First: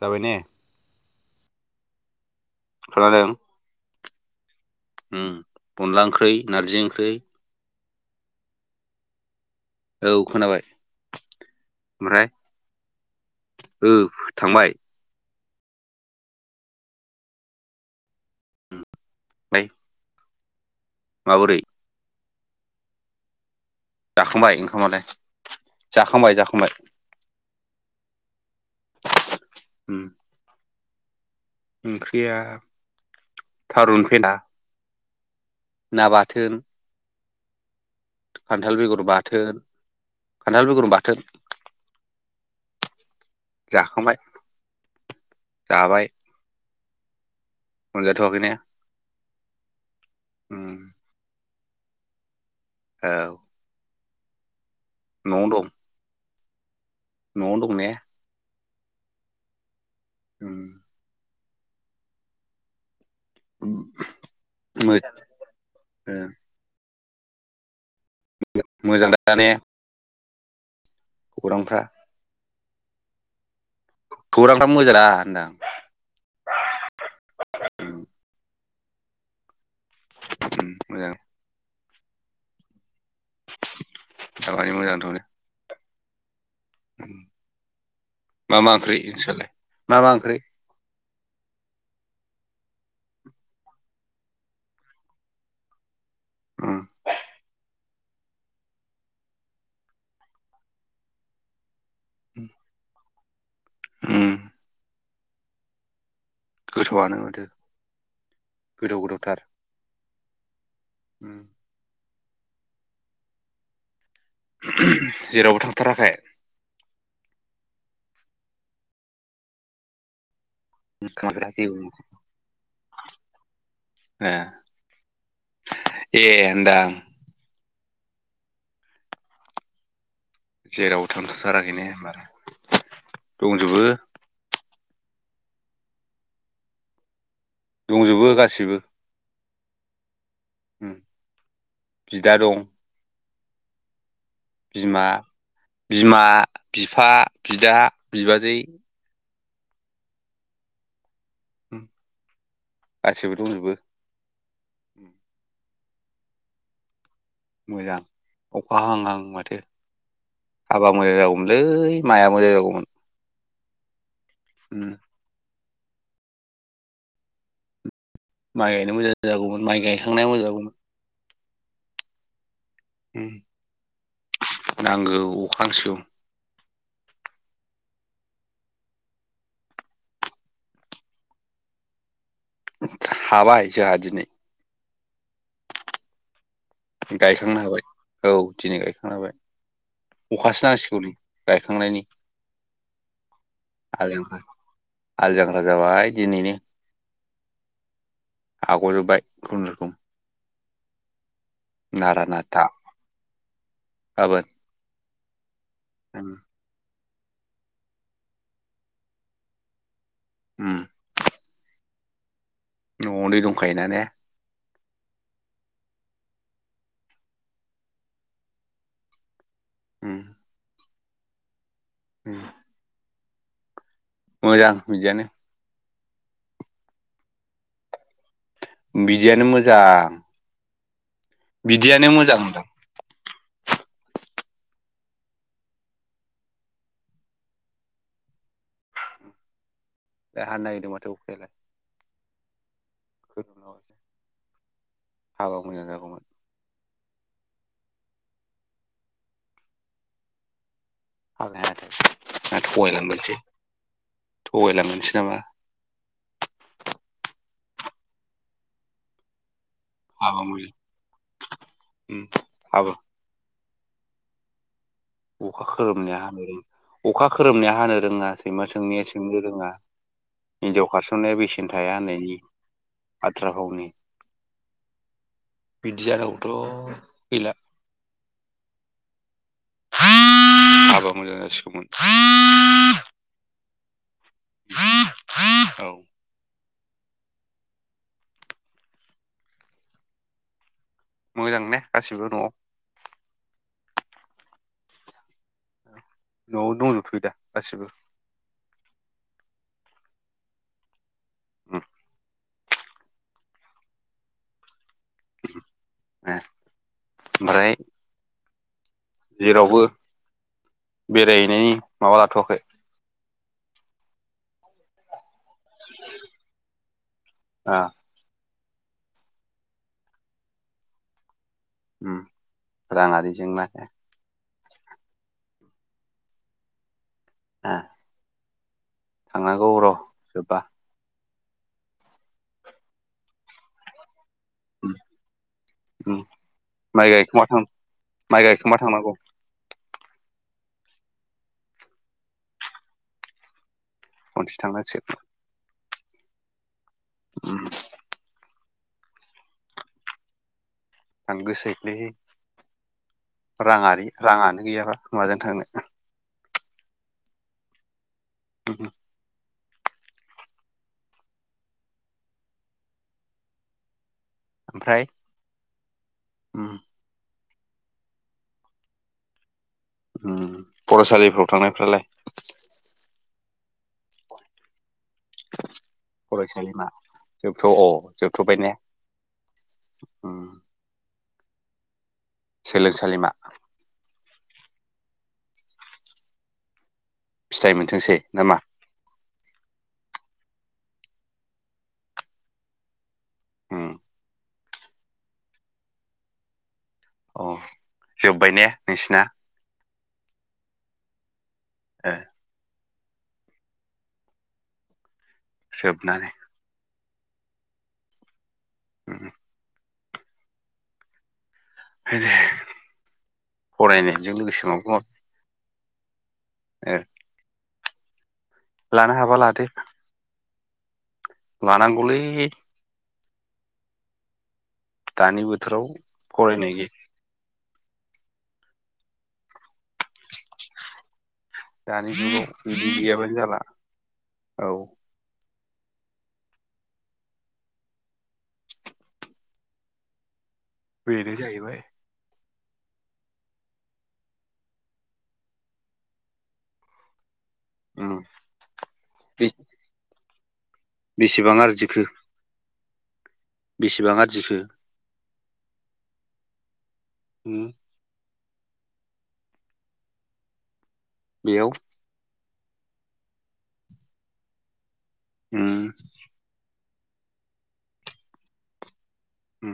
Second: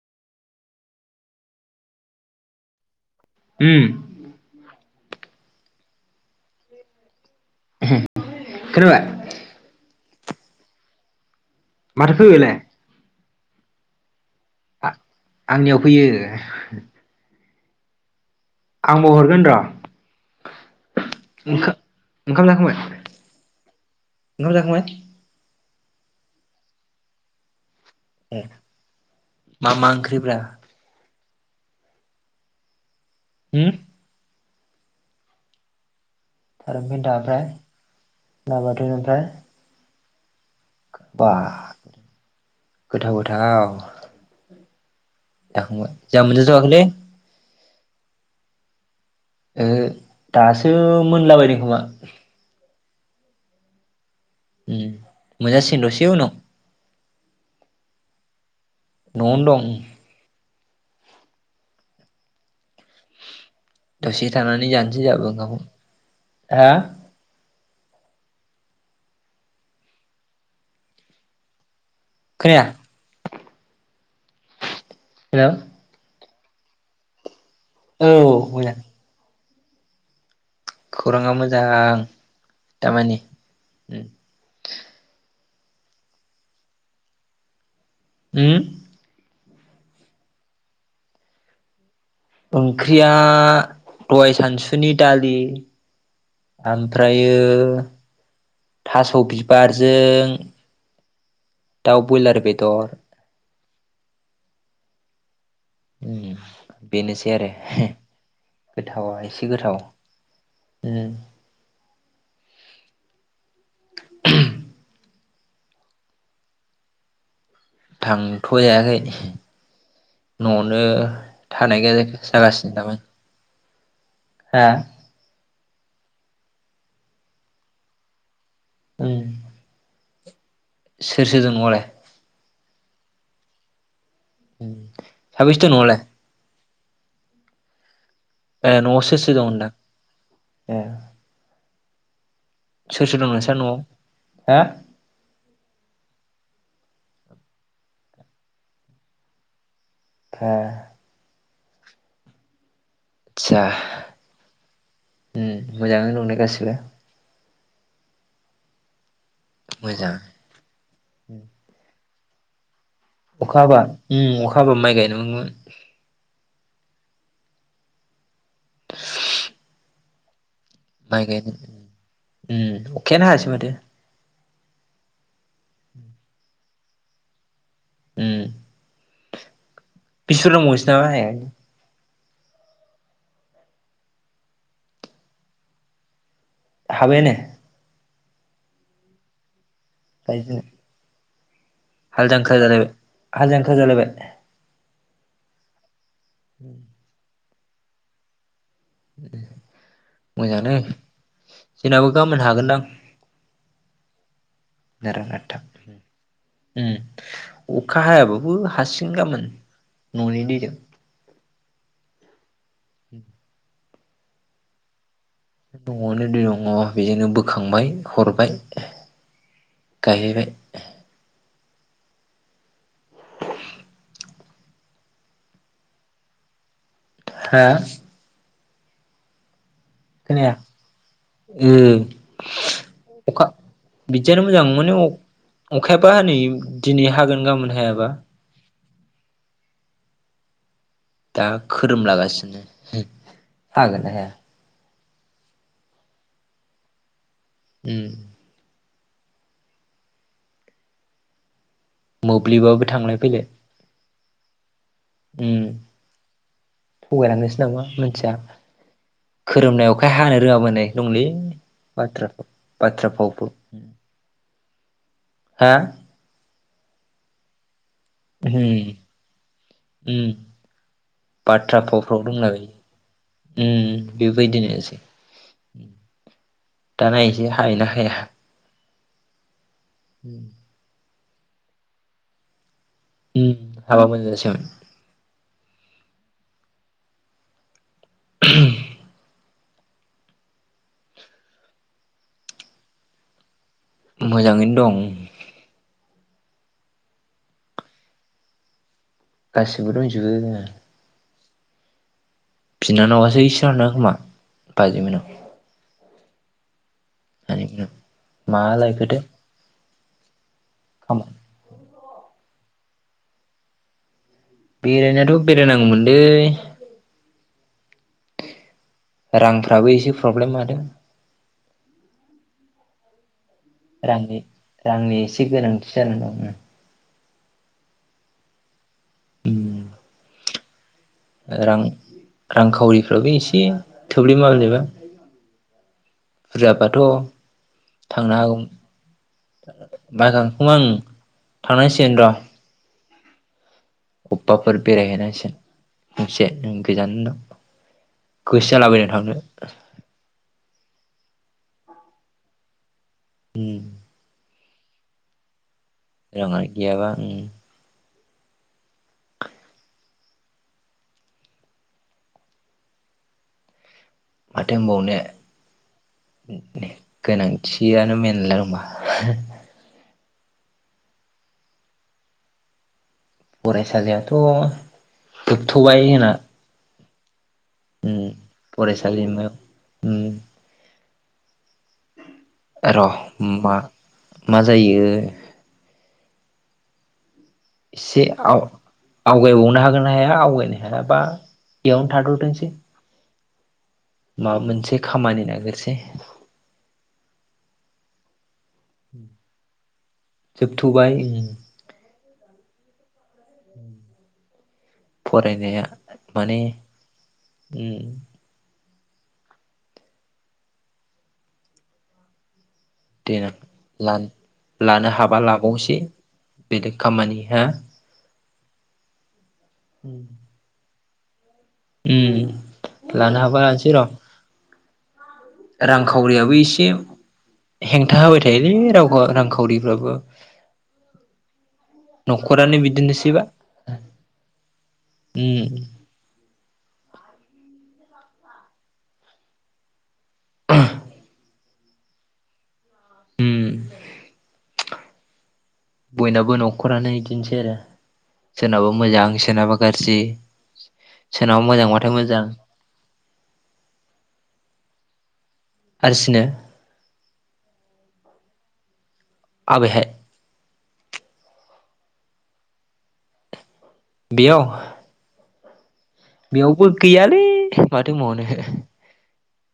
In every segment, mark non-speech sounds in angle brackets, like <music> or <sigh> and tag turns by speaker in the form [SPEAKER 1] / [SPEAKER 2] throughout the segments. [SPEAKER 1] जाबाय ने? खोनादों
[SPEAKER 2] उम
[SPEAKER 1] उम अनला ओंख्रै नारजि ओंख्रै
[SPEAKER 2] खोनाबाय?
[SPEAKER 1] औ खोनाबाय।
[SPEAKER 2] माथो
[SPEAKER 1] ओमफ्राय
[SPEAKER 2] फैबायलाय
[SPEAKER 1] ओ थांबाय
[SPEAKER 2] आंनियाव फैयो आंबो हरगोन र'
[SPEAKER 1] ओमफ्राय माबोरै?
[SPEAKER 2] ओंखा ओंखाम जाखांबाय?
[SPEAKER 1] जाखांबाय ओंखामालाय जाखांबाय जाखांबाय।
[SPEAKER 2] ए मा मा
[SPEAKER 1] उम
[SPEAKER 2] ओंख्रिब्रा?
[SPEAKER 1] ओंख्रिया
[SPEAKER 2] होम
[SPEAKER 1] थारुन फेना ना बा
[SPEAKER 2] थारुन फेनथा एमफ्राय
[SPEAKER 1] खान्थाल
[SPEAKER 2] नाबाथोन
[SPEAKER 1] बेगर
[SPEAKER 2] ओमफ्राय।
[SPEAKER 1] बाथोन खान्थाल बेगर बाथोन
[SPEAKER 2] बा गोथाव गोथाव।
[SPEAKER 1] जाखांबाय
[SPEAKER 2] जाखांबाय जोंहा मोनजाथ'आखैलै।
[SPEAKER 1] मोनजाथाखैने?
[SPEAKER 2] ओहो दासो मोनलाबायदों खोमा।
[SPEAKER 1] औ।
[SPEAKER 2] उम मोजासिगोन दसे उनाव।
[SPEAKER 1] न'आव दं ने?
[SPEAKER 2] न'यावनो दं।
[SPEAKER 1] <inaudible>
[SPEAKER 2] दसे थानानै
[SPEAKER 1] मो
[SPEAKER 2] जानोसै जाबो ओंखाम खौ
[SPEAKER 1] ओ
[SPEAKER 2] हा?
[SPEAKER 1] मोजां दा ने? खौरांफ्रा?
[SPEAKER 2] खोनाया।
[SPEAKER 1] खौरांफ्रा मोजांदा
[SPEAKER 2] हेल'
[SPEAKER 1] होनदां?
[SPEAKER 2] औ मोजां।
[SPEAKER 1] उम मोजां
[SPEAKER 2] खौराङा मोजां। दामानि उम।
[SPEAKER 1] दामानि मोजांथ'नो उम मा
[SPEAKER 2] उम
[SPEAKER 1] मा ओंख्रि नोंस्रालाय मा मा ओंख्रि
[SPEAKER 2] ओंख्रिया दहाय सानसुनि दालि
[SPEAKER 1] उम
[SPEAKER 2] ओमफ्रायो थास' बिबारजों दाउ बयलार बेदर
[SPEAKER 1] उम
[SPEAKER 2] उम
[SPEAKER 1] गोथावआनो
[SPEAKER 2] बेनोसै
[SPEAKER 1] माथो
[SPEAKER 2] आरो हे
[SPEAKER 1] गोदाव
[SPEAKER 2] गोथावा
[SPEAKER 1] गोदावथार
[SPEAKER 2] एसे गोथाव उम
[SPEAKER 1] जेरावबो थांथाराखै
[SPEAKER 2] थांथ' जायाखै न'आवनो थानाय गाय जागासिनो दामानि
[SPEAKER 1] ए
[SPEAKER 2] हा
[SPEAKER 1] ए होनदां
[SPEAKER 2] उम
[SPEAKER 1] जेराव
[SPEAKER 2] सोर सोर दं
[SPEAKER 1] थांथराखै
[SPEAKER 2] न'आवलाय
[SPEAKER 1] ने होनबा दंजोबो
[SPEAKER 2] उम साबैसे दं नआवलाय
[SPEAKER 1] दंजोबो
[SPEAKER 2] ओ
[SPEAKER 1] गासिबो
[SPEAKER 2] नयाव सोर सोर दं होनदां ए
[SPEAKER 1] उम बिदा दं
[SPEAKER 2] सोर सोर दं नोंस्रा न'आव? हा
[SPEAKER 1] बिमा बिमा बिफा बिदा बिबाजै।
[SPEAKER 2] उमफ्राय
[SPEAKER 1] उम गासिबो
[SPEAKER 2] आदसा
[SPEAKER 1] दंजोबो
[SPEAKER 2] उम मोजाङै दंना गासिबो
[SPEAKER 1] मोजां अखा हांहां माथो
[SPEAKER 2] मोजां
[SPEAKER 1] हाबा मोजां जागौमोनलै माया मोजां जागौमोन
[SPEAKER 2] अखा हाबा उम अखा हाबा माइ गायनो मोनगौमोन
[SPEAKER 1] माइ गायनो मोजां जागौमोन माइ गायखांनाया मोजां जागौमोन
[SPEAKER 2] माइ गायनो उम
[SPEAKER 1] उम
[SPEAKER 2] अखायानो हायासै माथो।
[SPEAKER 1] नांगौ अखांसौ।
[SPEAKER 2] उम बिसि बुरजा दंबावसै नोंसिना हाया
[SPEAKER 1] हाबाय जोंहा दिनै
[SPEAKER 2] हाबायानो
[SPEAKER 1] गायखांनो हाबाय औ दिनै गायखांनो हाबाय
[SPEAKER 2] गायजेननो
[SPEAKER 1] अखासो नांसिगौ नै गायखांनायनि
[SPEAKER 2] हाल जांख्रा जालायबाय हाल जांख्रा जालायबाय
[SPEAKER 1] आलौ अखा हाल जांख्रा जाबाया दिनैनो हाग'जोबबाय खुनुरुखुम
[SPEAKER 2] नै जोंनाबो
[SPEAKER 1] नारा
[SPEAKER 2] गाबोन हागोनदां
[SPEAKER 1] आबाद
[SPEAKER 2] नारा नाथा अखा हायाबाबो हासिगोन गामोन न'नि दैजों
[SPEAKER 1] उम न'आवनो दंखायोना ने
[SPEAKER 2] न'आवनो दङ बेजोंनो बोखांबाय हरबाय
[SPEAKER 1] उम
[SPEAKER 2] गायहैबाय
[SPEAKER 1] उम
[SPEAKER 2] <inaudible>
[SPEAKER 1] मोजां बिदियानो
[SPEAKER 2] हा
[SPEAKER 1] बिदियानो मोजां
[SPEAKER 2] खोनाया ओ
[SPEAKER 1] बिदियानो मोजांदों
[SPEAKER 2] अखा बिदियानो मोजां माने अखायाबा हनै दिनै हागोन गाबोन हायाबा
[SPEAKER 1] दा हानो नायगिरदों माथो।
[SPEAKER 2] दा
[SPEAKER 1] अखायालाय
[SPEAKER 2] खोरोमलागासिनो हागोन ना हाया
[SPEAKER 1] हाबा मोजां जागौमोन।
[SPEAKER 2] उम
[SPEAKER 1] <inaudible> ना
[SPEAKER 2] मोब्लिबाबो थांलाय
[SPEAKER 1] थगायलांगोनसो
[SPEAKER 2] फैलाय
[SPEAKER 1] थगायलांगोनसो नामा
[SPEAKER 2] थगायलांगोनसो नामा माथिया खोरोमनाया वखाय हानो
[SPEAKER 1] हाबा मोजां
[SPEAKER 2] रोङाबोनाय दंलै
[SPEAKER 1] उम
[SPEAKER 2] बाथाव
[SPEAKER 1] हाबा
[SPEAKER 2] बाथ्रा फाव
[SPEAKER 1] अखा खोरोमनाया हानो र अखा खोरोमनाया हानो रोङा सैमा
[SPEAKER 2] उम
[SPEAKER 1] सोंनिया सोंनो रोङा
[SPEAKER 2] उम
[SPEAKER 1] हिनजाव खारसननाया बेसेन
[SPEAKER 2] बाथ्रा
[SPEAKER 1] थाया
[SPEAKER 2] फावफ्राव
[SPEAKER 1] होननायनि
[SPEAKER 2] दंलाबायो
[SPEAKER 1] बाथ्रा फावनि
[SPEAKER 2] उम बेबायदिनोसै
[SPEAKER 1] बिदि जानांगौथ'
[SPEAKER 2] दाना एसै
[SPEAKER 1] गैला
[SPEAKER 2] हायो ना हाया उम
[SPEAKER 1] हाबा मोजां जासिगौमोन।
[SPEAKER 2] उम हाबा मोजां जासिगोन
[SPEAKER 1] औ
[SPEAKER 2] <inaudible>
[SPEAKER 1] मोजां ने गासिबो न'आव?
[SPEAKER 2] मोजाङैनो दं।
[SPEAKER 1] न'आव दंजोबथयोदा गासिबो
[SPEAKER 2] गासैबो दंजोबो दंनाया
[SPEAKER 1] <inaudible>
[SPEAKER 2] बिनानावआसो इसानाव थांदों खोमा बाजै मोननाव आनै
[SPEAKER 1] ओमफ्राय
[SPEAKER 2] मोननाव <unintelligible>
[SPEAKER 1] जेरावबो
[SPEAKER 2] खामानि
[SPEAKER 1] बेरायहैनायनि माबा लाथ'वाखै
[SPEAKER 2] बेरायनायाथ' बेरायनांगौमोनलै।
[SPEAKER 1] ओ
[SPEAKER 2] रांफ्राबो एसे प्रब्लेम लादों
[SPEAKER 1] राङारि जेंना ए
[SPEAKER 2] रांनि रांनि एसे गोनांथि जानानै दं।
[SPEAKER 1] थांनांगौ
[SPEAKER 2] उम
[SPEAKER 1] र' जोबबा
[SPEAKER 2] रां रांखावरिफ्राबो एसे थोब्ले माब्लेबा
[SPEAKER 1] उम उम
[SPEAKER 2] बुरजाबाथ'
[SPEAKER 1] माइ गायखोमा थां
[SPEAKER 2] थांनो
[SPEAKER 1] माइ गायखोमा थांनांगौ
[SPEAKER 2] हागौमोन। <unintelligible> थांनांसिगोन र'
[SPEAKER 1] खनसे
[SPEAKER 2] अबेबाफोर
[SPEAKER 1] थांनांसिगोन
[SPEAKER 2] बेरायहैनांसिगोन बुंसे नों गोजाननो
[SPEAKER 1] उम
[SPEAKER 2] गोसो जालाबायो थांनो
[SPEAKER 1] थांनो गोसोलै
[SPEAKER 2] उम
[SPEAKER 1] राङारि रां गैयाब्ला माजों थांनो।
[SPEAKER 2] गैयाबा
[SPEAKER 1] <inaudible> ओमफ्राय
[SPEAKER 2] माथोबावनो
[SPEAKER 1] उम
[SPEAKER 2] गोनांथि थियानो मेनला हबा।
[SPEAKER 1] फरायसालिफ्राव थांनायफ्रालाय?
[SPEAKER 2] फरायसालियाथ' जोबथ'बाय होनना।
[SPEAKER 1] फरायसालिमा जोबथ' अ जोबथ'बाय ने।
[SPEAKER 2] फरायसालिमायाव उम र'
[SPEAKER 1] सोलोंसालिमा
[SPEAKER 2] मा मा जायो।
[SPEAKER 1] फिथाइ मोनथोंसै
[SPEAKER 2] एसे
[SPEAKER 1] नामा।
[SPEAKER 2] आव आवगायबावनो हागोन ना हाया आवगायनो हायाबा बेयावनो थाथ' थोंसै।
[SPEAKER 1] ह।
[SPEAKER 2] माबा मोनसे खामानि नागिरसै।
[SPEAKER 1] औ जोब्बाय ने नोंसिना?
[SPEAKER 2] जोब थ' बाय।
[SPEAKER 1] ह।
[SPEAKER 2] फरायनाया
[SPEAKER 1] जोबनानै
[SPEAKER 2] माने ओ
[SPEAKER 1] <inaudible> आरो दे। <unintelligible>
[SPEAKER 2] देनां
[SPEAKER 1] माबि
[SPEAKER 2] लानो हाबा ला अबसे
[SPEAKER 1] ओ
[SPEAKER 2] बेलेक खामानिया।
[SPEAKER 1] लानो हाबा लादो।
[SPEAKER 2] उ।
[SPEAKER 1] लानांगौलै।
[SPEAKER 2] लानो हाबा लानोसै र'
[SPEAKER 1] दानि बोथोराव
[SPEAKER 2] रांखावरियाबो
[SPEAKER 1] फरायनाय
[SPEAKER 2] एसे
[SPEAKER 1] गै
[SPEAKER 2] हेंथा होबाय थायोलै राव रांखावरि। मबो। <unintelligible>
[SPEAKER 1] दानि जुगाव
[SPEAKER 2] न'खरानो
[SPEAKER 1] बिदि गैयाबानो
[SPEAKER 2] बिदिनोसैबा
[SPEAKER 1] जाला औ
[SPEAKER 2] उ उ। <unintelligible>
[SPEAKER 1] बेनो जाहैबाय
[SPEAKER 2] उम। बयनाबो न'खरानो बिदिनोसै आरो
[SPEAKER 1] उम
[SPEAKER 2] सोरनाबा मोजां
[SPEAKER 1] बे
[SPEAKER 2] सोरनाबा गाज्रि।
[SPEAKER 1] बेसेबां
[SPEAKER 2] सोरनाबा
[SPEAKER 1] आरजिखो
[SPEAKER 2] मोजांबाथाय मोजां।
[SPEAKER 1] बेसेबां आरजिखो!
[SPEAKER 2] आरसिनो।
[SPEAKER 1] ओ
[SPEAKER 2] आबेहाय।
[SPEAKER 1] बेयाव।
[SPEAKER 2] बियाव।
[SPEAKER 1] ह
[SPEAKER 2] बेवबो गैयालै माथो बुंबावनो
[SPEAKER 1] उम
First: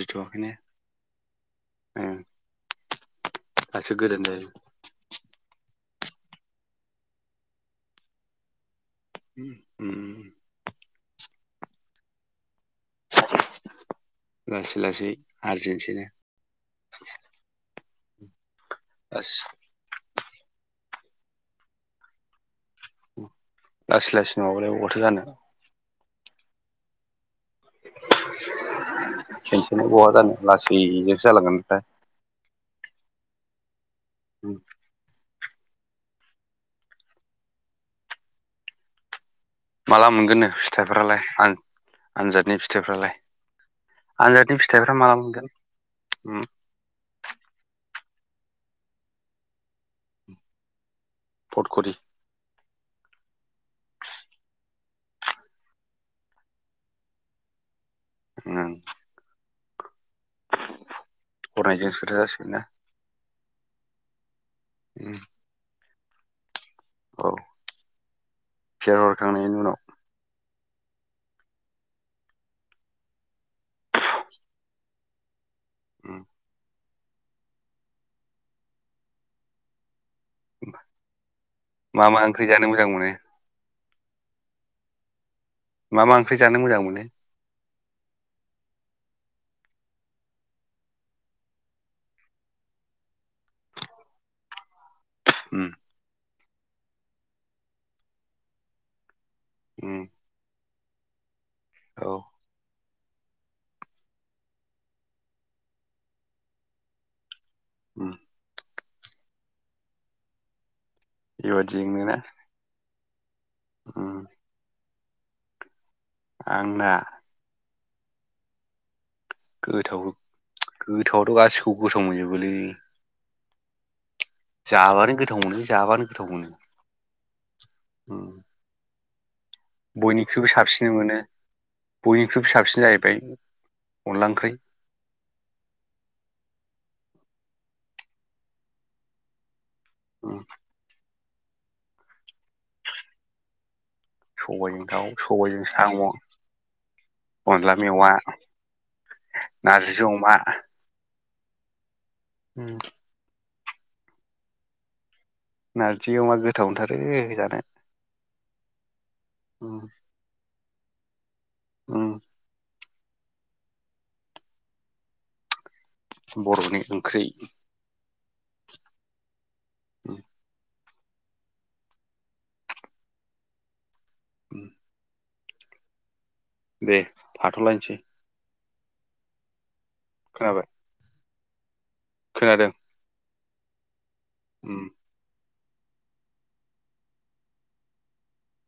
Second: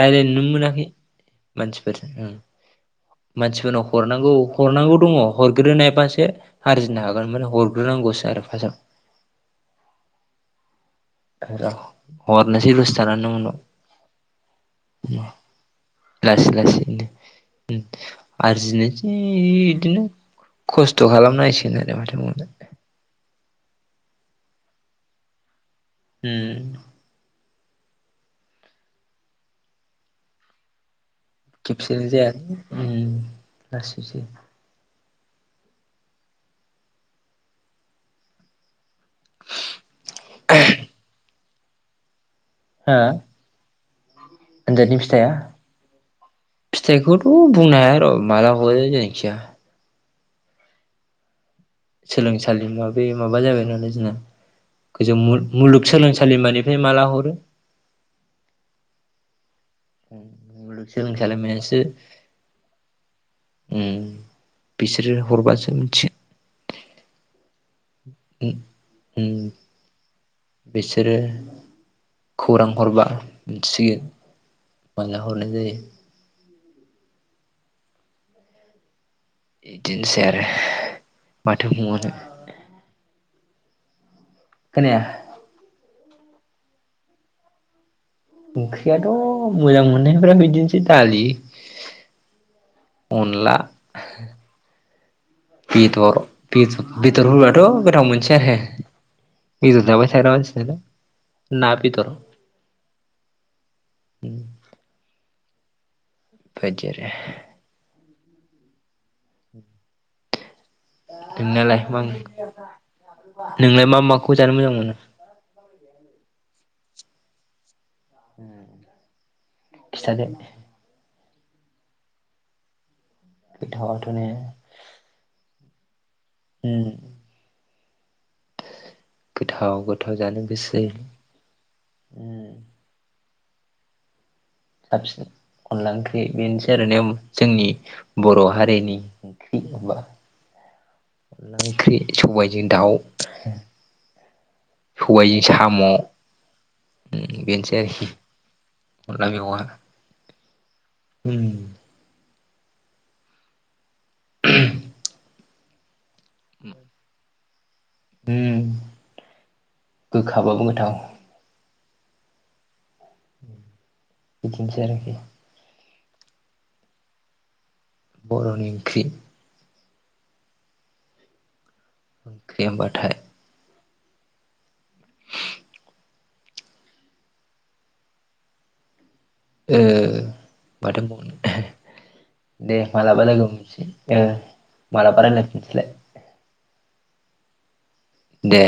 [SPEAKER 2] राय्लाय नोनो मोनाखै मानसिफोरजों।
[SPEAKER 1] ओं
[SPEAKER 2] ओ मानसिफोरनाव
[SPEAKER 1] दासो गोदान
[SPEAKER 2] हरनांगौ
[SPEAKER 1] जायो
[SPEAKER 2] हरनांगौ दङ हरग्रदोनाय‌ से आरजिनो हागोन माने हरग्रोनांगौसो आरो फार्टआव।
[SPEAKER 1] <inaudible>
[SPEAKER 2] हरनोसै दसे थानानै उनाव।
[SPEAKER 1] लासै लासै आरजेनटिना
[SPEAKER 2] लासै लासैनो आरजिनोसै बिदिनो। खस्थ' खालामनायसनोे माथो बुंबावनो।
[SPEAKER 1] लासै लासै नङाबालाय बबावबाथ' जानो।
[SPEAKER 2] उम।
[SPEAKER 1] खनसेनो बहा जानो लासैनो
[SPEAKER 2] खेफसेनो जाया उम लासैसो।
[SPEAKER 1] माला मोनगोननो फिथाइफ्रालाय आं आनजादनि
[SPEAKER 2] हो
[SPEAKER 1] फिथाइफ्रालाय। फिथाइफ्रा
[SPEAKER 2] आनजादनि
[SPEAKER 1] माला
[SPEAKER 2] फिथाइया
[SPEAKER 1] मोनगोन उम
[SPEAKER 2] फिथाइखौथ' बुंनो हाया र' माला हगारो जायखिया।
[SPEAKER 1] फटखरि
[SPEAKER 2] सोलोंसालि माबे माबा जागोन आरो जोंना। गोजौ मु मुलुगसोलोंसालिमानिफ्राय माला हरो।
[SPEAKER 1] ओं
[SPEAKER 2] सोलोंसालिनिफ्रायसो।
[SPEAKER 1] हरनायजोंसो खोथा जासिगोन ना
[SPEAKER 2] उम बिसोरो
[SPEAKER 1] उम
[SPEAKER 2] हरबासो मिथिगोन।
[SPEAKER 1] औ फेर
[SPEAKER 2] उम
[SPEAKER 1] हरखांनायनि उनाव।
[SPEAKER 2] बिसोरो खौरां हरबा मिथिगोन माला हरनाय जायो।
[SPEAKER 1] उम
[SPEAKER 2] बिदिनोसै आरो माथो
[SPEAKER 1] मा
[SPEAKER 2] बुंबावनो।
[SPEAKER 1] मा ओंख्रि जानो मोजां मोनो
[SPEAKER 2] खोनाया?
[SPEAKER 1] मा मा ओंख्रि जानो मोजां मोनो?
[SPEAKER 2] ओंख्रियाथ' मोजां मोननायफ्रा बिदिनोसै दालि? अनला।
[SPEAKER 1] उम
[SPEAKER 2] बेदर बेदर होबाथ' गोथाव मोनसै आरो। बेदर
[SPEAKER 1] उम
[SPEAKER 2] जाबायथाग्रा मानसिनालाय। ना बेदर।
[SPEAKER 1] औ
[SPEAKER 2] बायदि आरो।
[SPEAKER 1] उम
[SPEAKER 2] नोंनायालाय मा
[SPEAKER 1] बेबायदिजोंनो ना
[SPEAKER 2] ओंख्रि? नोंलाय मा
[SPEAKER 1] उम
[SPEAKER 2] माखौ जानो मोजां मोनो?
[SPEAKER 1] आंना
[SPEAKER 2] <unintelligible>
[SPEAKER 1] गोथाव
[SPEAKER 2] खिथादो
[SPEAKER 1] गोथाव आथ' गासिखौबो गोथाव मोनजोबोलै।
[SPEAKER 2] गोथावाथ'नो।
[SPEAKER 1] जाबानो गोथाव मोनो जाबानो गोथाव मोनो
[SPEAKER 2] हुम
[SPEAKER 1] उम
[SPEAKER 2] गोथाव जानो
[SPEAKER 1] बयनिख्रुइबो
[SPEAKER 2] गोसो
[SPEAKER 1] साबसिन मोनो
[SPEAKER 2] उम
[SPEAKER 1] बयनिख्रुइबो साबसिन जाहैबाय अनला ओंख्रि।
[SPEAKER 2] साबसिन अनला ओंख्रि बेनोसै आरो जोंनि बर' हारिनि होनबा
[SPEAKER 1] औ
[SPEAKER 2] अनला ओंख्रि सबायाइजों दाउ।
[SPEAKER 1] सबायाइजों दाव
[SPEAKER 2] सबायजों
[SPEAKER 1] सबाइजों
[SPEAKER 2] साम'
[SPEAKER 1] साम'। अनला
[SPEAKER 2] बेनोसै आरोखि
[SPEAKER 1] मेवा नारजि अमा।
[SPEAKER 2] हम
[SPEAKER 1] <unintelligible>
[SPEAKER 2] <unintelligible>
[SPEAKER 1] नारजि अमा गोथाव मोनथारो जानो।
[SPEAKER 2] उम
[SPEAKER 1] उम
[SPEAKER 2] गोखाबाबो गोथाव।
[SPEAKER 1] उम।
[SPEAKER 2] बेदिनसै आरोखि।
[SPEAKER 1] बर'नि ओंख्रि।
[SPEAKER 2] बर'नि ओंख्रि।
[SPEAKER 1] उम।
[SPEAKER 2] ओंख्रि होमबाथाय
[SPEAKER 1] उम। दे थाथ'लायनोसै।
[SPEAKER 2] ए
[SPEAKER 1] खोनाबाय
[SPEAKER 2] माथो
[SPEAKER 1] खोनादों
[SPEAKER 2] दे मालाबा लोगो मोनफिननोसै
[SPEAKER 1] उम
[SPEAKER 2] मालाबा रायज्लाय फिननोसैलाय। दे।